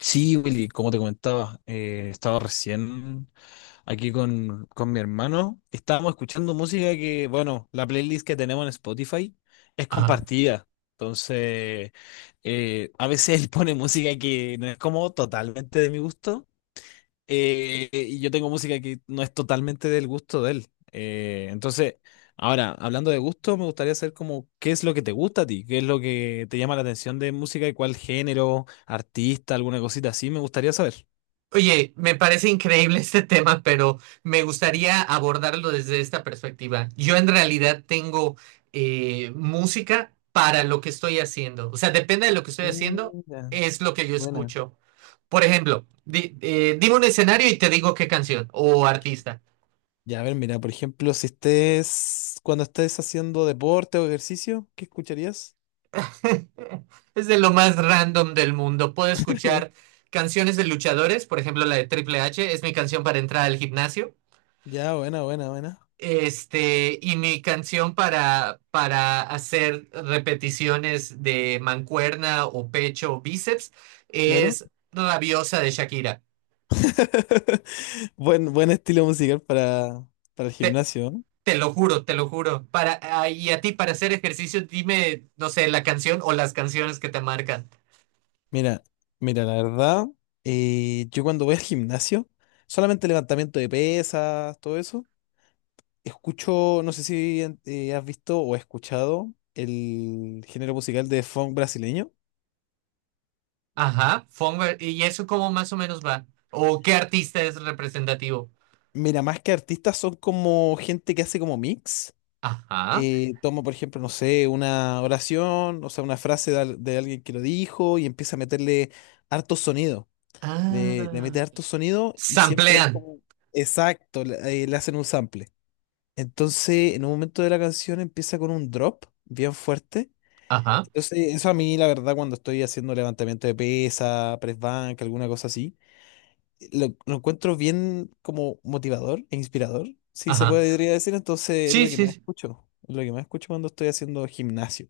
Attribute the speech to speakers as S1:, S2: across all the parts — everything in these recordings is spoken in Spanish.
S1: Sí, Willy, como te comentaba, estaba recién aquí con mi hermano. Estábamos escuchando música que, bueno, la playlist que tenemos en Spotify es
S2: Ajá.
S1: compartida. Entonces, a veces él pone música que no es como totalmente de mi gusto. Y yo tengo música que no es totalmente del gusto de él. Entonces, ahora, hablando de gusto, me gustaría saber como qué es lo que te gusta a ti, qué es lo que te llama la atención de música y cuál género, artista, alguna cosita así, me gustaría saber.
S2: Oye, me parece increíble este tema, pero me gustaría abordarlo desde esta perspectiva. Yo en realidad tengo música para lo que estoy haciendo. O sea, depende de lo que estoy haciendo,
S1: Mira,
S2: es lo que yo
S1: buena.
S2: escucho. Por ejemplo, dime un escenario y te digo qué canción o artista.
S1: Ya, a ver, mira, por ejemplo, si estés, cuando estés haciendo deporte o ejercicio, ¿qué escucharías?
S2: Es de lo más random del mundo. Puedo escuchar canciones de luchadores, por ejemplo, la de Triple H es mi canción para entrar al gimnasio.
S1: Ya, buena, buena, buena.
S2: Este, y mi canción para hacer repeticiones de mancuerna o pecho o bíceps
S1: Claro.
S2: es Rabiosa de Shakira.
S1: Buen, buen estilo musical para el
S2: Te,
S1: gimnasio, ¿eh?
S2: te lo juro, te lo juro. Para, ah, y a ti, para hacer ejercicio, dime, no sé, la canción o las canciones que te marcan.
S1: Mira, mira, la verdad, yo cuando voy al gimnasio, solamente levantamiento de pesas, todo eso, escucho, no sé si has visto o escuchado el género musical de funk brasileño.
S2: Ajá, Fonver, ¿y eso cómo más o menos va? ¿O qué artista es representativo?
S1: Mira, más que artistas son como gente que hace como mix.
S2: Ajá.
S1: Toma, por ejemplo, no sé, una oración, o sea, una frase de, al- de alguien que lo dijo y empieza a meterle harto sonido. Le
S2: Ah,
S1: mete harto sonido y siempre hay
S2: samplean.
S1: como... Exacto, le le hacen un sample. Entonces, en un momento de la canción empieza con un drop bien fuerte.
S2: Ajá,
S1: Entonces, eso a mí, la verdad, cuando estoy haciendo levantamiento de pesa, press bank, alguna cosa así, lo encuentro bien como motivador e inspirador, si se
S2: ajá.
S1: podría decir. Entonces, es
S2: Sí,
S1: lo que
S2: sí,
S1: más
S2: sí.
S1: escucho. Es lo que más escucho cuando estoy haciendo gimnasio.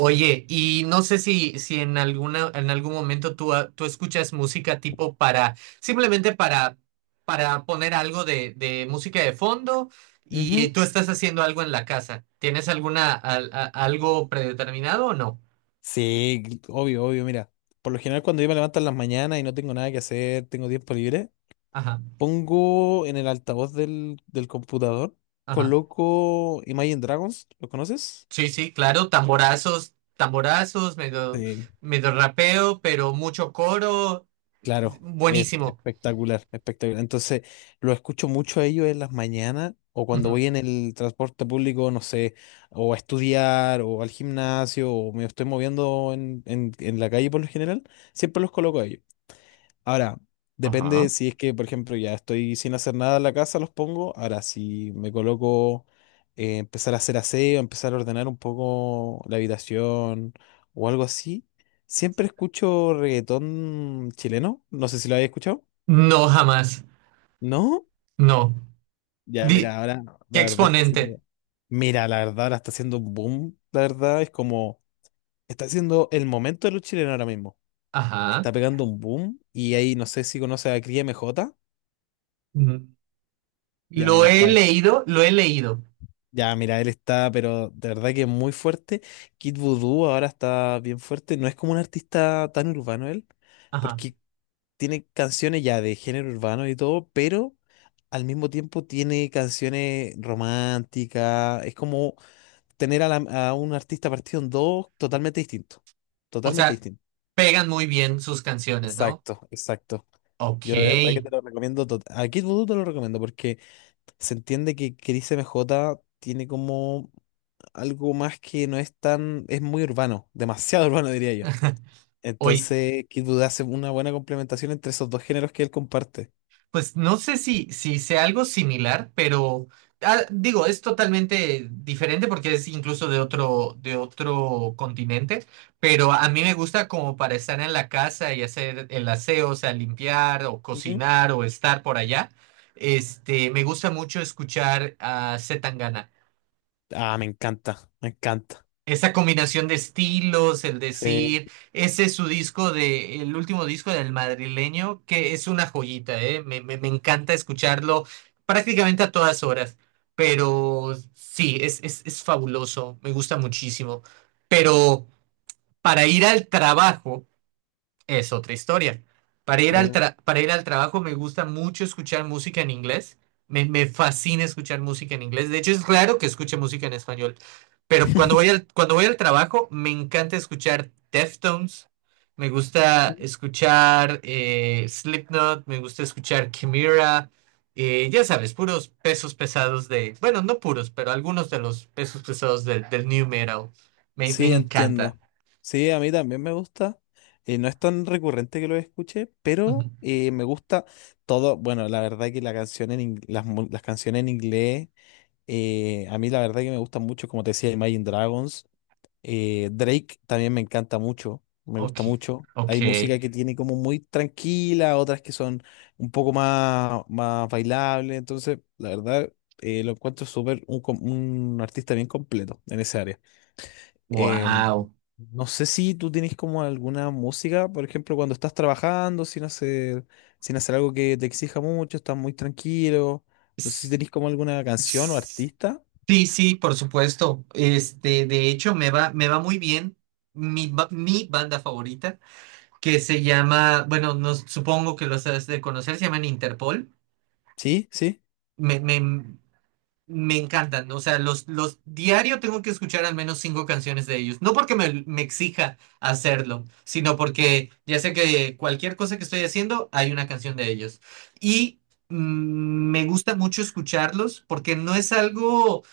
S2: Oye, y no sé si en en algún momento tú, ah, tú escuchas música tipo para, simplemente para poner algo de música de fondo y
S1: Ujú.
S2: tú estás haciendo algo en la casa. ¿Tienes alguna, algo predeterminado o no?
S1: Sí, obvio, obvio, mira. Por lo general, cuando yo me levanto en las mañanas y no tengo nada que hacer, tengo tiempo libre,
S2: Ajá,
S1: pongo en el altavoz del computador,
S2: ajá.
S1: coloco Imagine Dragons, ¿lo conoces?
S2: Sí, sí, claro, tamborazos, tamborazos, medio,
S1: Sí,
S2: medio rapeo, pero mucho coro.
S1: claro, es
S2: Buenísimo.
S1: espectacular, espectacular. Entonces, lo escucho mucho a ellos en las mañanas o cuando
S2: Ujú.
S1: voy en el transporte público, no sé, o a estudiar o al gimnasio o me estoy moviendo en la calle por lo general, siempre los coloco a ellos. Ahora, depende
S2: Ajá.
S1: si es que, por ejemplo, ya estoy sin hacer nada en la casa, los pongo. Ahora, si me coloco empezar a hacer aseo, empezar a ordenar un poco la habitación o algo así, siempre escucho reggaetón chileno. No sé si lo habéis escuchado.
S2: No, jamás.
S1: ¿No?
S2: No.
S1: Ya,
S2: Di-
S1: mira, ahora la
S2: ¿Qué
S1: verdad está
S2: exponente?
S1: haciendo. Mira, la verdad ahora está haciendo un boom. La verdad es como. Está haciendo el momento de los chilenos ahora mismo.
S2: Ajá.
S1: Está pegando un boom y ahí no sé si conoce a Cría M J.
S2: Ujú.
S1: Ya,
S2: Lo
S1: mira,
S2: he
S1: está.
S2: leído, lo he leído.
S1: Ya, mira, él está, pero de verdad que es muy fuerte. Kid Voodoo ahora está bien fuerte. No es como un artista tan urbano él,
S2: Ajá.
S1: porque tiene canciones ya de género urbano y todo, pero al mismo tiempo tiene canciones románticas. Es como tener a, la- a un artista partido en dos totalmente distinto.
S2: O
S1: Totalmente
S2: sea,
S1: distinto.
S2: pegan muy bien sus canciones, ¿no?
S1: Exacto, exacto. Yo de verdad que
S2: Ok.
S1: te lo recomiendo. Tot- A Kid Voodoo te lo recomiendo porque se entiende que Chris M J tiene como algo más que no es tan, es muy urbano, demasiado urbano diría yo.
S2: Oye,
S1: Entonces, Kid Voodoo hace una buena complementación entre esos dos géneros que él comparte.
S2: pues no sé si sea algo similar, pero ah, digo, es totalmente diferente porque es incluso de de otro continente, pero a mí me gusta como para estar en la casa y hacer el aseo, o sea, limpiar o
S1: Ujú.
S2: cocinar o estar por allá. Este, me gusta mucho escuchar a C.
S1: Ah, me encanta, me encanta.
S2: Esa combinación de estilos, el
S1: Sí,
S2: decir, ese es su disco de, el último disco del madrileño, que es una joyita, ¿eh? Me encanta escucharlo prácticamente a todas horas, pero sí, es fabuloso, me gusta muchísimo. Pero para ir al trabajo es otra historia. Para ir al
S1: claro.
S2: para ir al trabajo me gusta mucho escuchar música en inglés. Me fascina escuchar música en inglés. De hecho, es raro que escuche música en español. Pero cuando voy al trabajo, me encanta escuchar Deftones. Me gusta escuchar Slipknot. Me gusta escuchar Chimera. Ya sabes, puros pesos pesados de... Bueno, no puros, pero algunos de los pesos pesados del new metal. Me
S1: Sí,
S2: encanta.
S1: entiendo. Sí, a mí también me gusta. No es tan recurrente que lo escuche,
S2: Ujú.
S1: pero me gusta todo. Bueno, la verdad que la canción en ing- las, mu- las canciones en inglés, a mí la verdad que me gustan mucho, como te decía, Imagine Dragons. Drake también me encanta mucho, me
S2: Ok,
S1: gusta mucho.
S2: ok.
S1: Hay música que tiene como muy tranquila, otras que son un poco más, más bailables. Entonces, la verdad, lo encuentro súper un, com- un artista bien completo en esa área. Em,
S2: Wow.
S1: no sé si tú tienes como alguna música, por ejemplo, cuando estás trabajando sin hacer, sin hacer algo que te exija mucho, estás muy tranquilo. No sé si
S2: S-
S1: tenés como alguna canción o
S2: s-
S1: artista.
S2: Sí, sí, por supuesto. Este, de hecho, me va muy bien mi banda favorita, que se llama, bueno, no, supongo que los has de conocer, se llaman Interpol.
S1: Sí, sí.
S2: Me, me, Me encantan, o sea, los diario tengo que escuchar al menos 5 canciones de ellos. No porque me exija hacerlo, sino porque ya sé que cualquier cosa que estoy haciendo hay una canción de ellos. Y mm, me gusta mucho escucharlos porque no es algo,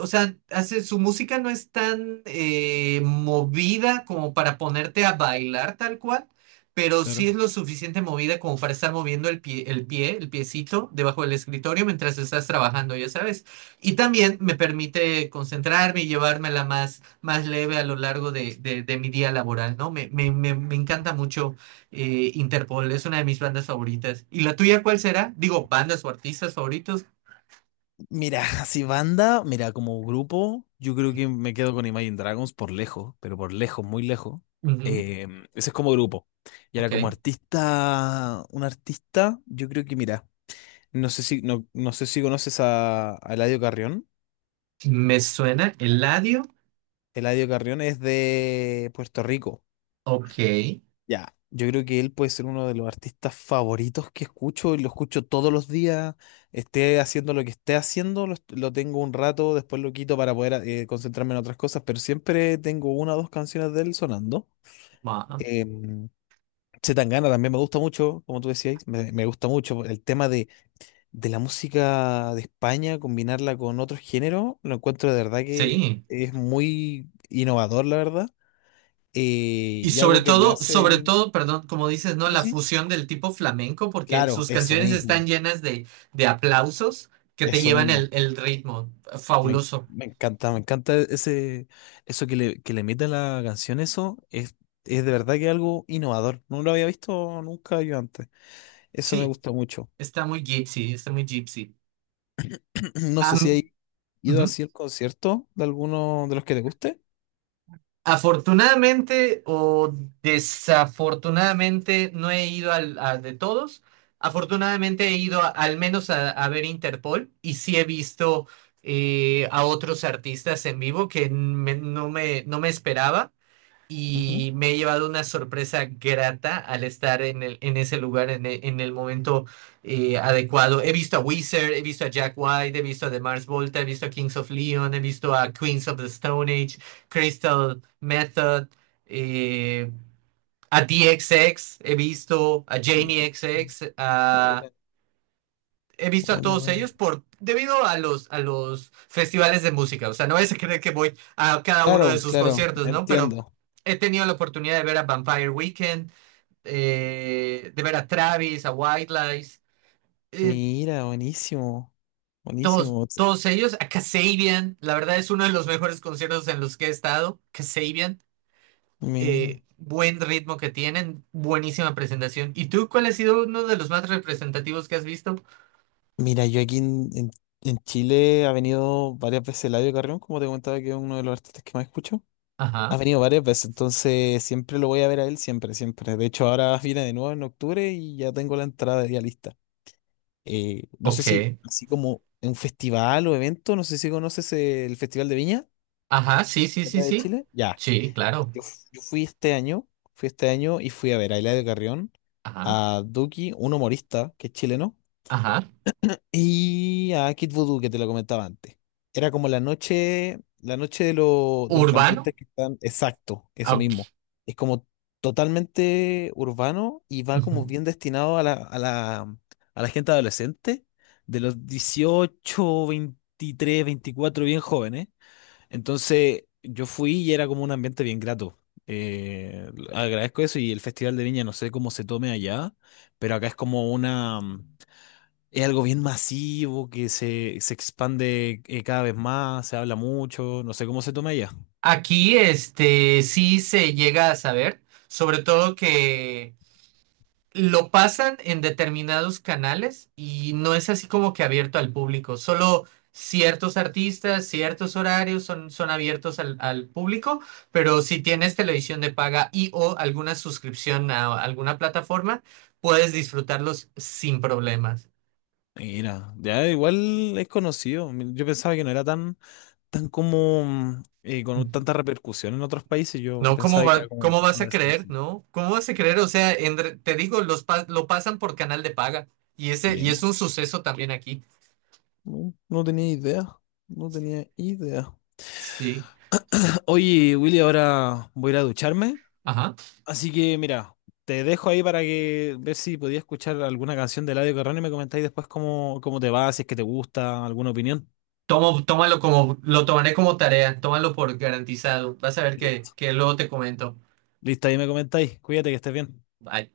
S2: o sea, hace, su música no es tan movida como para ponerte a bailar tal cual, pero sí
S1: Claro.
S2: es lo suficiente movida como para estar moviendo el pie, el pie, el piecito debajo del escritorio mientras estás trabajando, ya sabes. Y también me permite concentrarme y llevármela más, más leve a lo largo de mi día laboral, ¿no? Me encanta mucho Interpol, es una de mis bandas favoritas. ¿Y la tuya cuál será? Digo, bandas o artistas favoritos.
S1: Mira, así banda, mira, como grupo, yo creo que me quedo con Imagine Dragons por lejos, pero por lejos, muy lejos.
S2: Ujú,
S1: Ese es como grupo. Y ahora
S2: ok.
S1: como artista, un artista, yo creo que mira, no sé si, no, no sé si conoces a Eladio Carrión.
S2: Me suena Eladio.
S1: Eladio Carrión es de Puerto Rico.
S2: Ok.
S1: Ya. Yo creo que él puede ser uno de los artistas favoritos que escucho y lo escucho todos los días. Esté haciendo lo que esté haciendo, lo, est- lo tengo un rato, después lo quito para poder concentrarme en otras cosas, pero siempre tengo una o dos canciones de él sonando.
S2: Va.
S1: Em, C. Tangana también me gusta mucho, como tú decías, me gusta mucho. El tema de la música de España, combinarla con otros géneros, lo encuentro de verdad que
S2: Sí.
S1: es muy innovador, la verdad.
S2: Y
S1: Y algo que me
S2: sobre
S1: hace...
S2: todo, perdón, como dices, ¿no?
S1: Sí,
S2: La
S1: sí.
S2: fusión del tipo flamenco, porque
S1: Claro,
S2: sus
S1: eso
S2: canciones están
S1: mismo,
S2: llenas de aplausos que te
S1: eso
S2: llevan
S1: mismo.
S2: el ritmo. Fabuloso.
S1: Me encanta, me encanta ese, eso que le mete a la canción, eso es de verdad que algo innovador. No lo había visto nunca yo antes. Eso me
S2: Sí,
S1: gusta mucho.
S2: está muy gypsy, está muy gypsy.
S1: No sé si
S2: Am-
S1: hay ido
S2: ujú.
S1: así el concierto de alguno de los que te guste.
S2: Afortunadamente o desafortunadamente no he ido a de todos. Afortunadamente he ido al menos a ver Interpol y sí he visto a otros artistas en vivo que no me esperaba.
S1: Ujú.
S2: Y me he llevado una sorpresa grata al estar en el, en ese lugar en el momento adecuado. He visto a Wizard, he visto a Jack White, he visto a The Mars Volta, he visto a Kings of Leon, he visto a Queens of the Stone Age, Crystal Method, eh, a DXX, he visto a Jamie
S1: Y-
S2: XX, a
S1: Buena,
S2: he visto a
S1: buena,
S2: todos
S1: buena.
S2: ellos por debido a los festivales de música. O sea, no es a creer que voy a cada uno de
S1: Claro,
S2: sus
S1: claro,
S2: conciertos, ¿no? Pero
S1: entiendo.
S2: he tenido la oportunidad de ver a Vampire Weekend, de ver a Travis, a White Lies, eh,
S1: Mira, buenísimo,
S2: todos,
S1: buenísimo.
S2: todos ellos, a Kasabian. La verdad es uno de los mejores conciertos en los que he estado. Kasabian,
S1: Mira,
S2: buen ritmo que tienen, buenísima presentación. ¿Y tú cuál ha sido uno de los más representativos que has visto?
S1: mira, yo aquí en Chile ha venido varias veces Eladio Carrión, como te comentaba que es uno de los artistas que más escucho. Ha
S2: Ajá,
S1: venido varias veces, entonces siempre lo voy a ver a él, siempre, siempre. De hecho, ahora viene de nuevo en octubre y ya tengo la entrada ya lista. No sé si,
S2: ok.
S1: así como en un festival o evento, no sé si conoces el Festival de Viña,
S2: Ajá, sí, sí, sí,
S1: acá de
S2: sí.
S1: Chile. Ya,
S2: Sí, claro.
S1: yo, f- yo fui este año y fui a ver a Eladio Carrión,
S2: Ajá,
S1: a Duki, un humorista que es chileno.
S2: ajá.
S1: Y a Kid Voodoo, que te lo comentaba antes. Era como la noche de, lo- de los
S2: Urbano.
S1: cantantes que están. Exacto,
S2: Ah,
S1: eso
S2: ok,
S1: mismo. Es como totalmente urbano y va como
S2: ujú.
S1: bien destinado a la gente adolescente, de los 18, 23, 24 bien jóvenes. Entonces yo fui y era como un ambiente bien grato. Agradezco eso y el Festival de Viña no sé cómo se tome allá, pero acá es como una. Es algo bien masivo se expande cada vez más, se habla mucho, no sé cómo se toma ella.
S2: Aquí, este, sí se llega a saber, sobre todo que lo pasan en determinados canales y no es así como que abierto al público. Solo ciertos artistas, ciertos horarios son, son abiertos al, al público, pero si tienes televisión de paga y o alguna suscripción a alguna plataforma, puedes disfrutarlos sin problemas.
S1: Mira, ya igual es conocido. Yo pensaba que no era tan, tan como con tanta repercusión en otros países. Yo
S2: No, ¿cómo
S1: pensaba que
S2: va,
S1: era como
S2: cómo vas
S1: pasado
S2: a
S1: de esa.
S2: creer, no? ¿Cómo vas a creer? O sea, te digo, los lo pasan por canal de paga y ese y es
S1: Mira,
S2: un suceso también aquí.
S1: no, no tenía idea, no tenía idea.
S2: Sí,
S1: Oye, Willy, ahora voy a ir a ducharme.
S2: ajá.
S1: Así que mira, te dejo ahí para que ver si podías escuchar alguna canción de Eladio Carrón y me comentáis después cómo, cómo te va, si es que te gusta, alguna opinión.
S2: Tomo, tómalo como, lo tomaré como tarea, tómalo por garantizado. Vas a ver
S1: Listo.
S2: que luego te comento.
S1: Listo, ahí me comentáis. Cuídate que estés bien.
S2: Bye.